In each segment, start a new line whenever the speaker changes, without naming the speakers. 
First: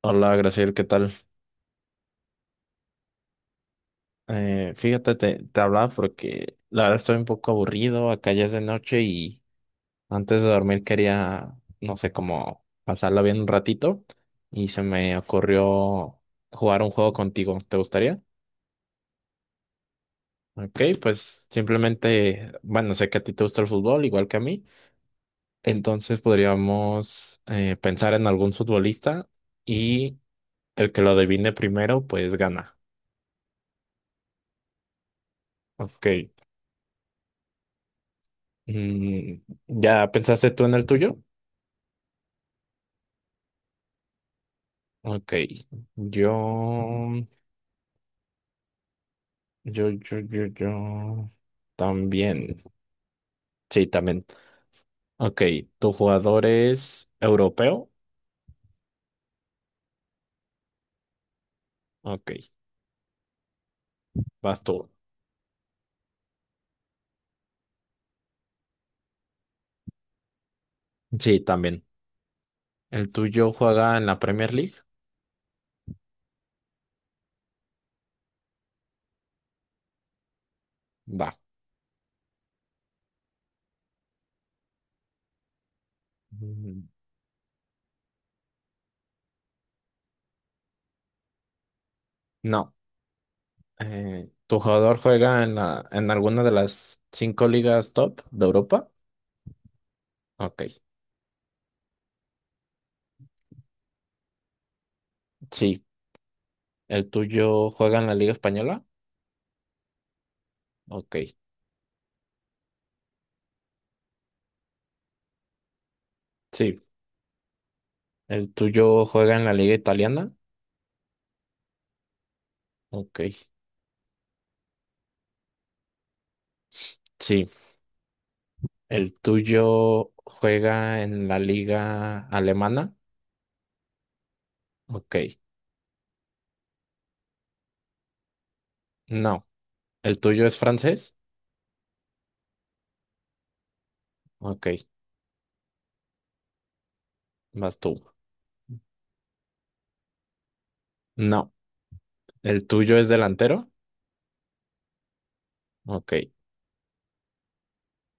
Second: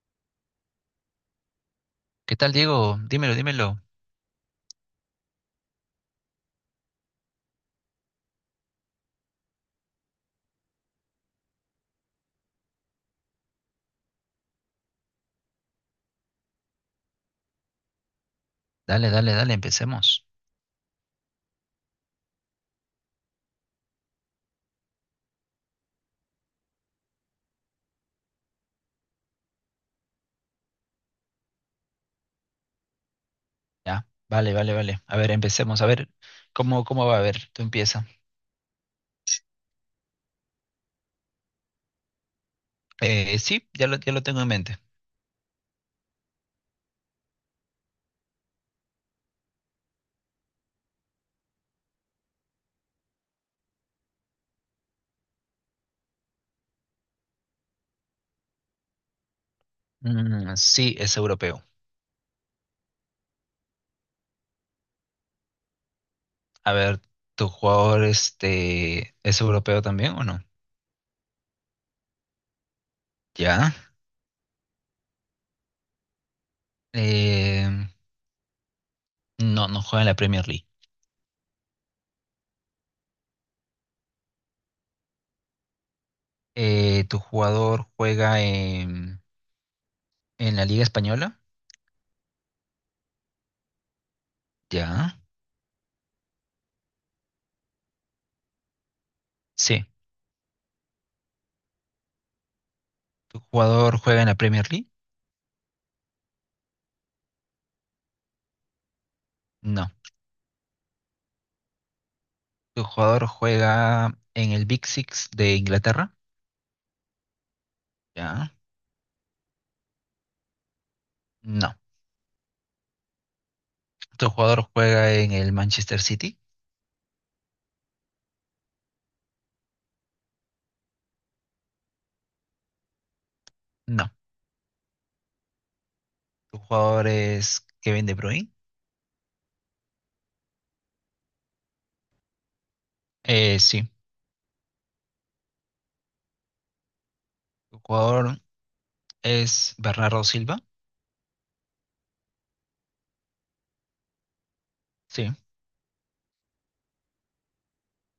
Hola, Graciel, ¿qué tal?
¿Qué tal, Diego? Dímelo, dímelo.
Fíjate, te hablaba porque la verdad estoy un poco aburrido, acá ya es de noche y antes de dormir quería, no sé, como pasarla bien un ratito y se me ocurrió jugar un juego contigo, ¿te gustaría?
Dale, dale, dale, empecemos.
Ok, pues simplemente, bueno, sé que a ti te gusta el fútbol, igual que a mí, entonces podríamos pensar en algún futbolista y el que lo adivine primero, pues gana.
Ya, vale, vale, vale. A ver, empecemos. A
Ok.
ver, ¿cómo, cómo va? A ver, tú empieza.
Mm, ¿Ya pensaste tú en el tuyo?
Sí, ya lo tengo en mente.
Ok, yo, yo también. Sí, también. Ok, ¿tu jugador es europeo?
Mm, sí, es europeo.
Ok, vas tú.
A ver, ¿tu jugador este, es europeo también o no?
Sí, también. ¿El tuyo
Ya.
juega en la Premier League?
Eh, no, no juega en la Premier League.
Va. Mm,
¿tu jugador juega en la Liga Española?
no. ¿Tu jugador
Ya.
juega en en alguna de las cinco ligas top de Europa?
Sí.
Ok,
¿Tu jugador juega en la Premier League?
sí. ¿El tuyo juega en la Liga Española?
No.
Ok.
¿Tu jugador juega en el Big Six de Inglaterra?
Sí.
Ya.
¿El tuyo juega en la liga italiana?
No.
Ok,
¿Tu jugador juega en el Manchester City?
sí. ¿El tuyo juega en la liga alemana?
No.
Ok,
¿Tu jugador es Kevin De Bruyne?
no. ¿El tuyo es francés?
Sí.
Ok, vas
¿Tu
tú.
jugador es Bernardo Silva?
No. ¿El tuyo es delantero?
Sí.
Ok,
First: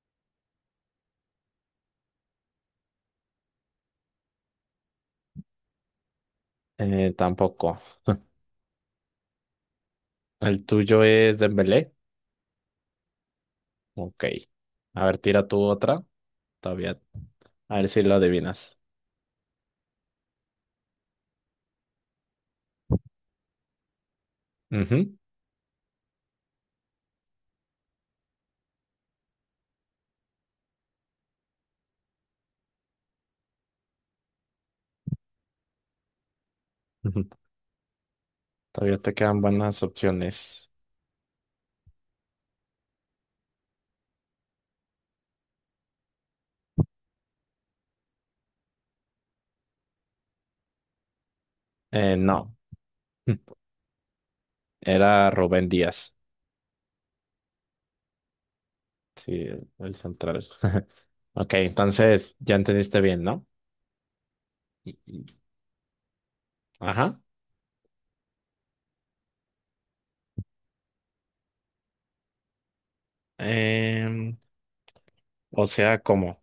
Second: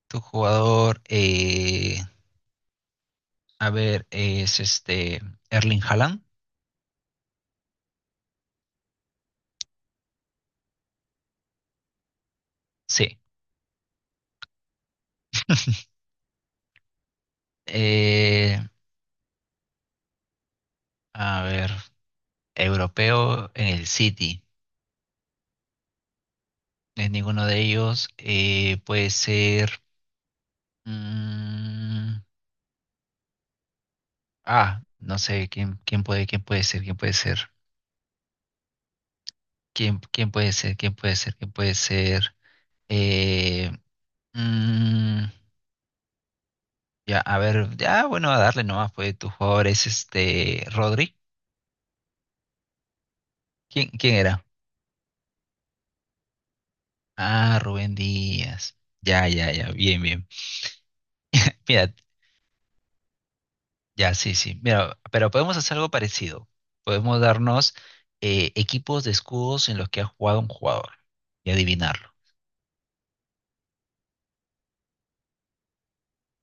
¿Tu jugador, a ver, es este Erling Haaland?
tampoco. ¿El tuyo es Dembélé?
Sí.
Ok. A ver, tira tú otra. Todavía. A ver si lo
Eh,
adivinas.
a ver, europeo en el City.
Ujú,
No, es ninguno de ellos. Puede ser. mm, Ah, no sé quién, quién puede ser, quién puede
ujú.
ser,
Todavía te quedan buenas
quién, quién puede
opciones.
ser, quién puede ser, quién puede ser. Eh, mm, ya, a ver, ya, bueno, a darle nomás, pues tu jugador es este Rodri.
No.
¿Quién, quién era?
Era Rubén Díaz.
Ah, Rubén Díaz. Ya,
Sí,
ya, ya,
el
bien, bien.
central. Ok,
Mira,
entonces ya entendiste bien, ¿no?
ya, sí, sí.
Y-
Mira,
y-
pero podemos hacer algo parecido. Podemos
Ajá.
darnos equipos de escudos en los que ha jugado un jugador y adivinarlo.
Em, o sea, ¿cómo?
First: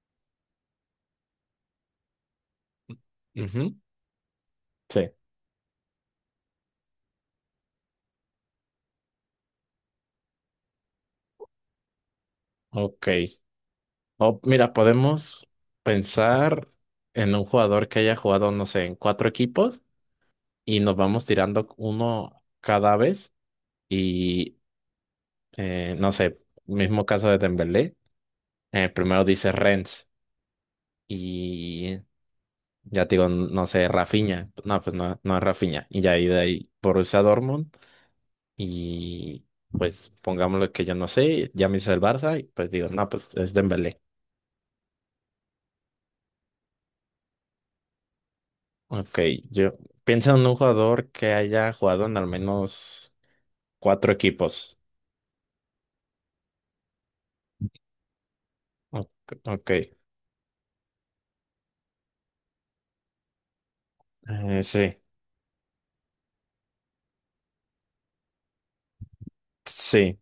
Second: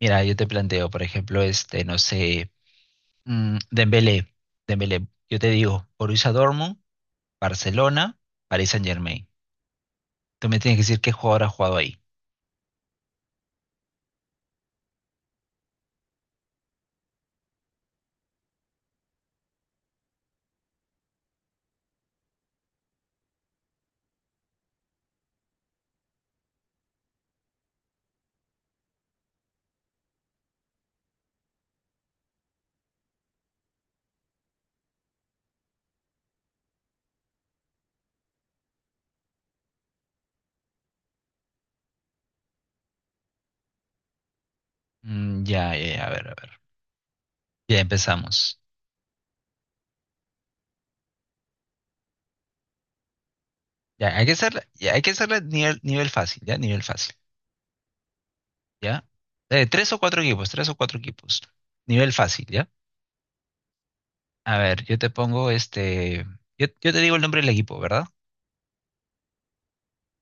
Mira, yo te planteo, por ejemplo, este, no sé. Mm,
Ujú,
Dembélé,
sí,
Dembélé, yo te digo, Borussia Dortmund, Barcelona, Paris Saint-Germain. Tú me tienes que decir qué jugador ha jugado ahí.
ok. O, mira, podemos pensar en un jugador que haya jugado, no sé, en cuatro equipos y nos vamos tirando uno cada vez y, no sé, mismo caso de Dembélé, primero dice Rennes y ya te digo, no sé, Rafinha. No, pues no, no es Rafinha. Y ya ahí de ahí Borussia Dortmund. Y pues pongámoslo que yo no sé, ya me hice el Barça. Y pues digo, no, pues es Dembélé.
Ya, ya, ya, a ver, a ver. Ya empezamos.
Ok, yo pienso en un jugador que haya jugado en al menos cuatro
Ya, hay que hacerla,
equipos.
ya, hay que hacerla nivel, nivel fácil, ya, nivel fácil, ya.
Ok, ok,
Tres o cuatro equipos, tres o cuatro equipos. Nivel fácil, ya. A ver,
sí,
yo te pongo este, yo te digo el nombre del equipo, ¿verdad?
sí.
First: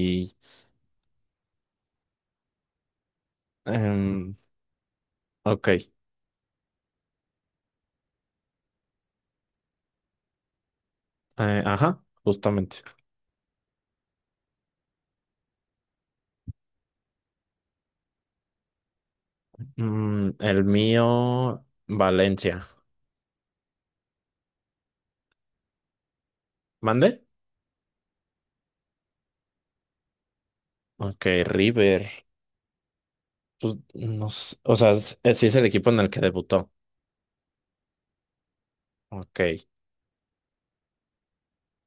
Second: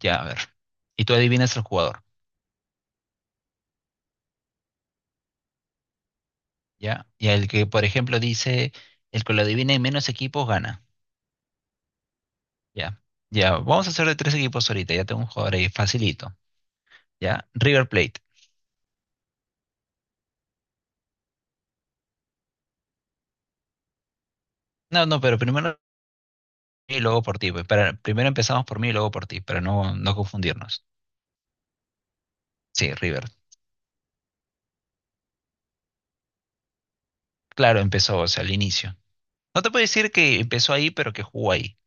Ya, a ver. Y tú adivinas el jugador,
em, ok,
ya. Y el que, por ejemplo, dice, el que lo adivine en menos equipos gana.
ajá, justamente.
Ya, ya, vamos a hacer de tres equipos ahorita, ya tengo un jugador ahí, facilito, ¿ya? River Plate.
Mm, el mío, Valencia.
No, no, pero primero y luego
¿Mande?
por ti, pues, para, primero empezamos por mí y luego por ti, para no, no confundirnos.
Ok, River.
Sí, River.
Pues, no sé, o sea, sí es el equipo en el que debutó.
Claro, empezó, o sea, al inicio. No
Ok.
te puedo decir que empezó ahí, pero que jugó ahí.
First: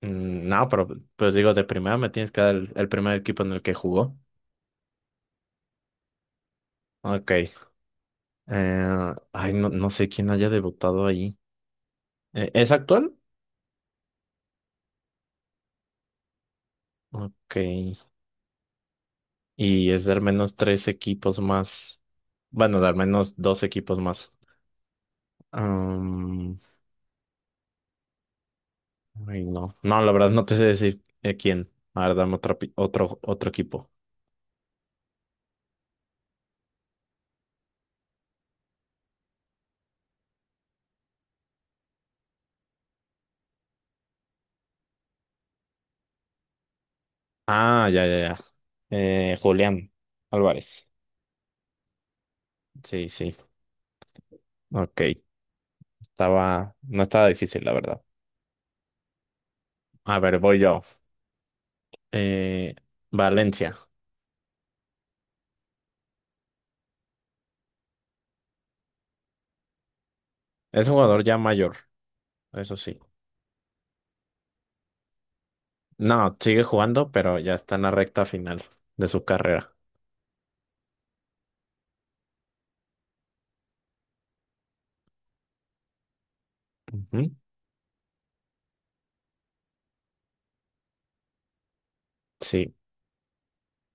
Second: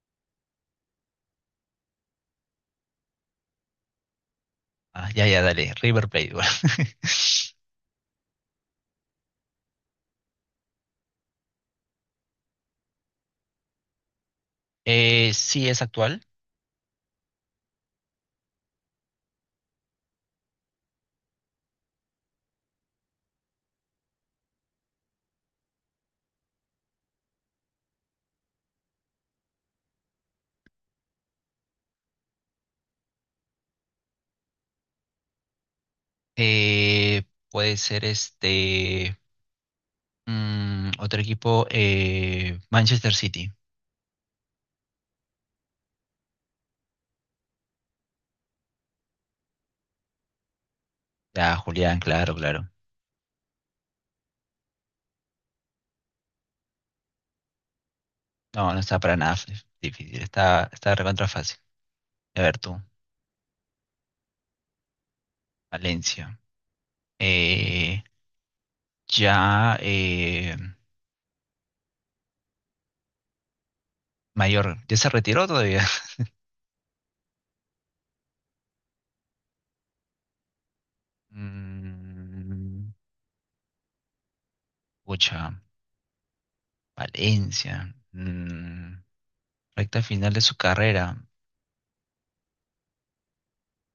Mm, no, pero pues digo, de primera me tienes que dar el primer equipo en el que jugó.
Ah, ya, ya, dale, River Plate. Bueno.
Ok. Ay, no, no sé quién haya debutado ahí. ¿Es actual?
Sí, es actual.
Ok. Y es de al menos tres equipos más. Bueno, de al menos dos equipos más. Am, ay, no. No, la verdad no te sé decir quién. A ver, dame otro, otro, otro equipo.
Eh, Puede ser este, otro equipo, Manchester City.
Ah, ya, ya, ya. Julián Álvarez.
Ah, Julián, claro, claro.
Sí, sí. Ok. Estaba, no estaba difícil, la verdad.
No, no está para nada
A
difícil.
ver, voy
Está,
yo.
está recontra fácil. A ver
Eh,
tú,
Valencia.
Valencia. Eh, ya eh,
Es un jugador ya mayor, eso sí.
Mayor. ¿Ya se retiró todavía?
No, sigue jugando, pero ya está en la recta final de su carrera.
Mm, Pucha,
Ujú.
Valencia. Mm, recta final de su carrera.
Sí.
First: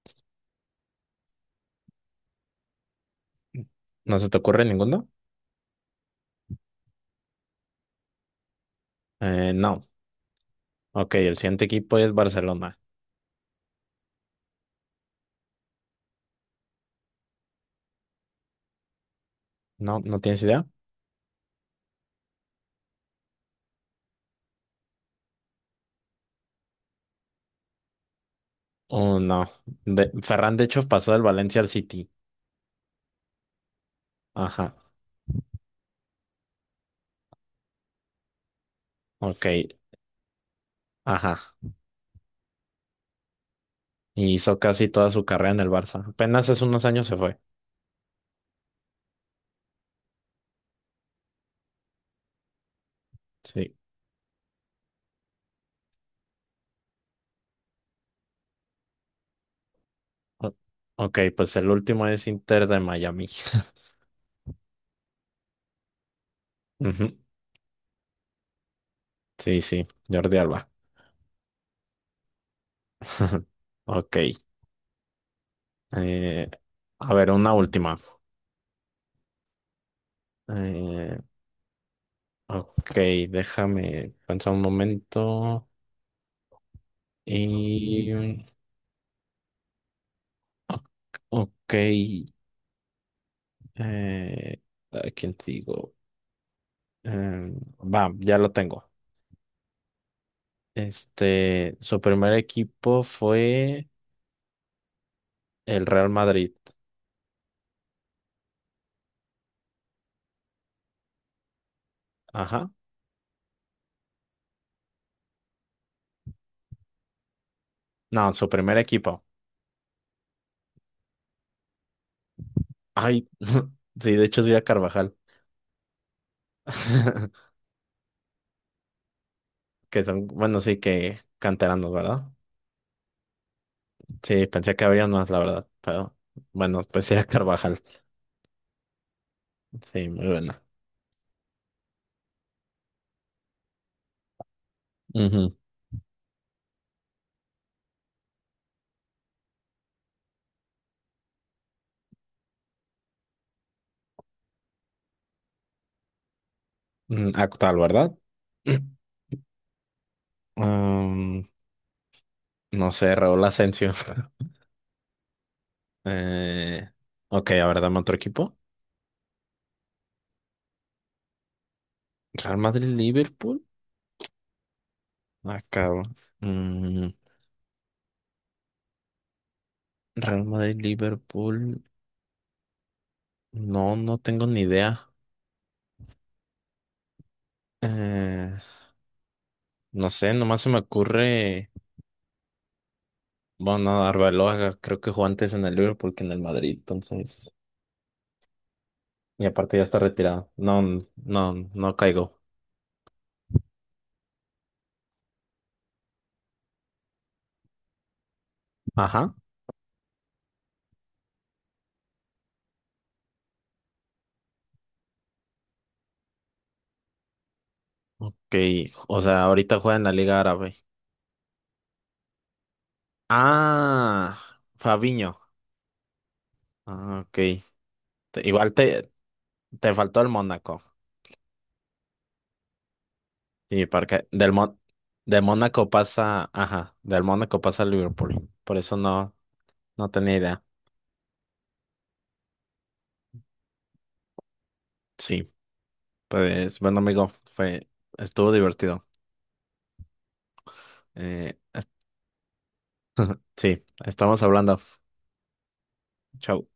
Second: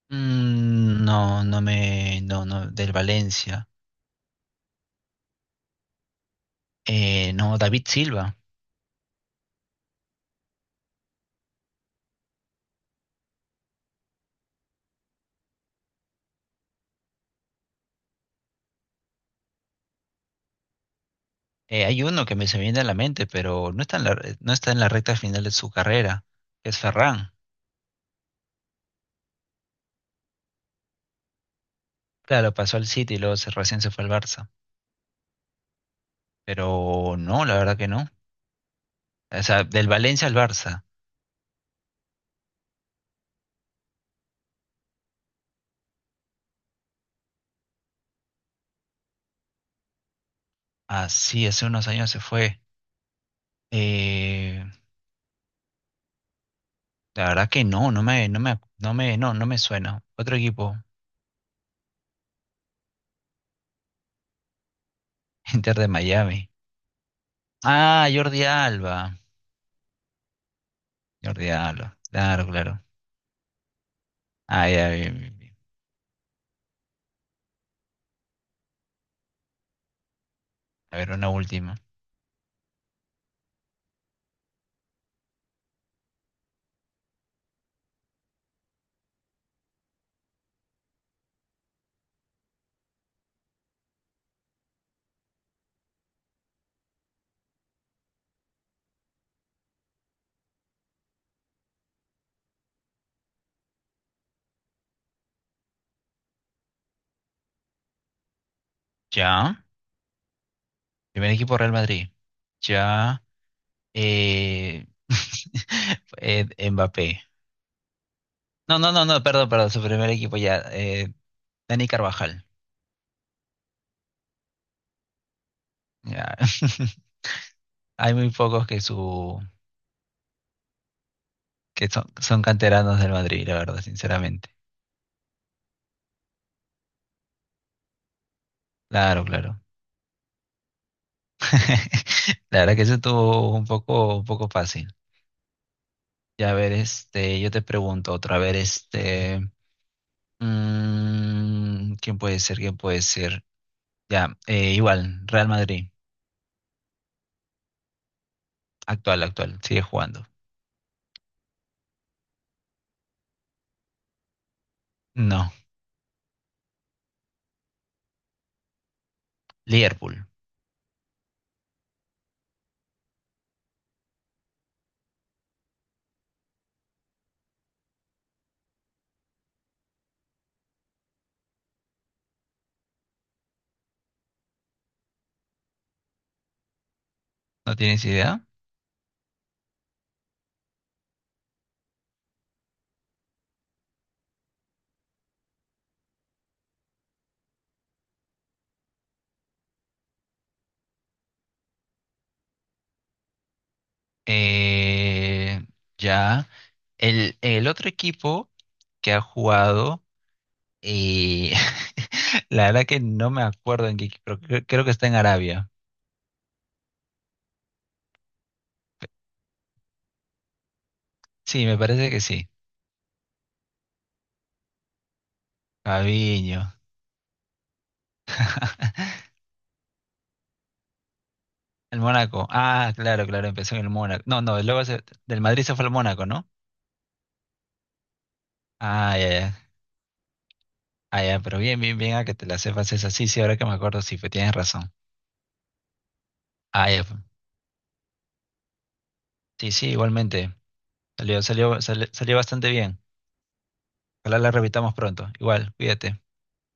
Mm, no, no me. No, no, del Valencia.
¿No se te ocurre ninguno?
No, David Silva.
No. Ok, el siguiente equipo es Barcelona. No, ¿no tienes idea?
Hay uno que me se me viene a la mente, pero no está en no está en la recta final de su carrera. Es Ferran.
Oh, no. De, Ferran, de hecho, pasó del Valencia al City.
Claro, pasó al City y luego recién se fue al Barça.
Ajá.
Pero no, la verdad que no. O
Ok.
sea, del Valencia al Barça.
Ajá. Y hizo casi toda su carrera en el Barça. Apenas hace unos años se fue.
Ah, sí, hace unos años se fue.
Sí.
Eh, la verdad que no, no me suena. Otro
O-
equipo,
Ok, pues el último es Inter de Miami.
Inter de Miami.
Ujú.
Ah, Jordi Alba.
Sí, sí, Jordi Alba.
Jordi Alba. Claro, claro.
Ok.
Ah, ya, bien, bien, bien.
Eh, a ver, una última.
A ver,
Eh,
una última.
ok, déjame pensar un momento. Y. Ok. ¿A quién te digo? Va, ya lo tengo. Este, su primer equipo fue el Real Madrid.
Ya. Primer equipo Real Madrid.
Ajá.
Ya. Eh, Mbappé.
No, su primer
No, no, no, no,
equipo.
perdón, perdón, su primer equipo ya. Dani Carvajal.
Ay, sí, de hecho es Frida Carvajal.
Ya. Hay muy pocos que su
Que son, bueno, sí que
que
canteranos,
son,
¿verdad?
son canteranos del Madrid, la verdad,
Sí,
sinceramente.
pensé que habría más, la verdad. Pero bueno, pues era Carvajal.
Claro, claro.
Sí, muy buena.
La verdad que eso estuvo un poco fácil.
Ujú.
Ya a ver, este, yo te pregunto otra, a ver, este, ¿quién puede ser? ¿Quién puede ser? Ya, igual, Real Madrid,
Mm, actual, ¿verdad?
actual, actual, sigue jugando.
Um, no sé, Raúl Asensio.
No,
Eh, ok, a ver, dame otro equipo.
Liverpool,
Real Madrid-Liverpool. Acabo. Mm, Real Madrid-Liverpool. No, no tengo ni idea.
¿no tienes idea?
Eh, no sé, nomás se me ocurre. Bueno, no, Arbeloa creo que jugó antes en el Liverpool que en el Madrid, entonces. Y aparte ya está retirado. No, no, no caigo.
Eh, ya. El otro equipo que ha
Ajá.
jugado, y la verdad que no me acuerdo en qué equipo, pero creo, creo que está en Arabia.
Ok. O sea, ahorita juega en la Liga Árabe.
Sí, me parece que sí.
Ah, Fabiño.
Fabinho.
Ah, ok. Igual te faltó el Mónaco.
El Mónaco. Ah, claro, claro, empezó en
Sí,
el Mónaco.
porque
No, no, luego del
Del
Madrid se fue
Mónaco
al Mónaco, ¿no?
pasa. Ajá. Del Mónaco pasa al Liverpool. Por eso
Ah, ya,
no,
ya.
no tenía idea.
Ah, ya, pero bien, bien, bien, a que te la sepas esa. Sí, sí, ahora que me acuerdo, sí, pues tienes razón.
Sí. Pues
Ah,
bueno,
ya, pues.
amigo, fue, estuvo divertido.
Sí, sí, igualmente. Salió,
Eh,
salió,
es-
salió bastante bien.
sí,
Ojalá
estamos
la
hablando.
repitamos pronto. Igual, cuídate.
Chau.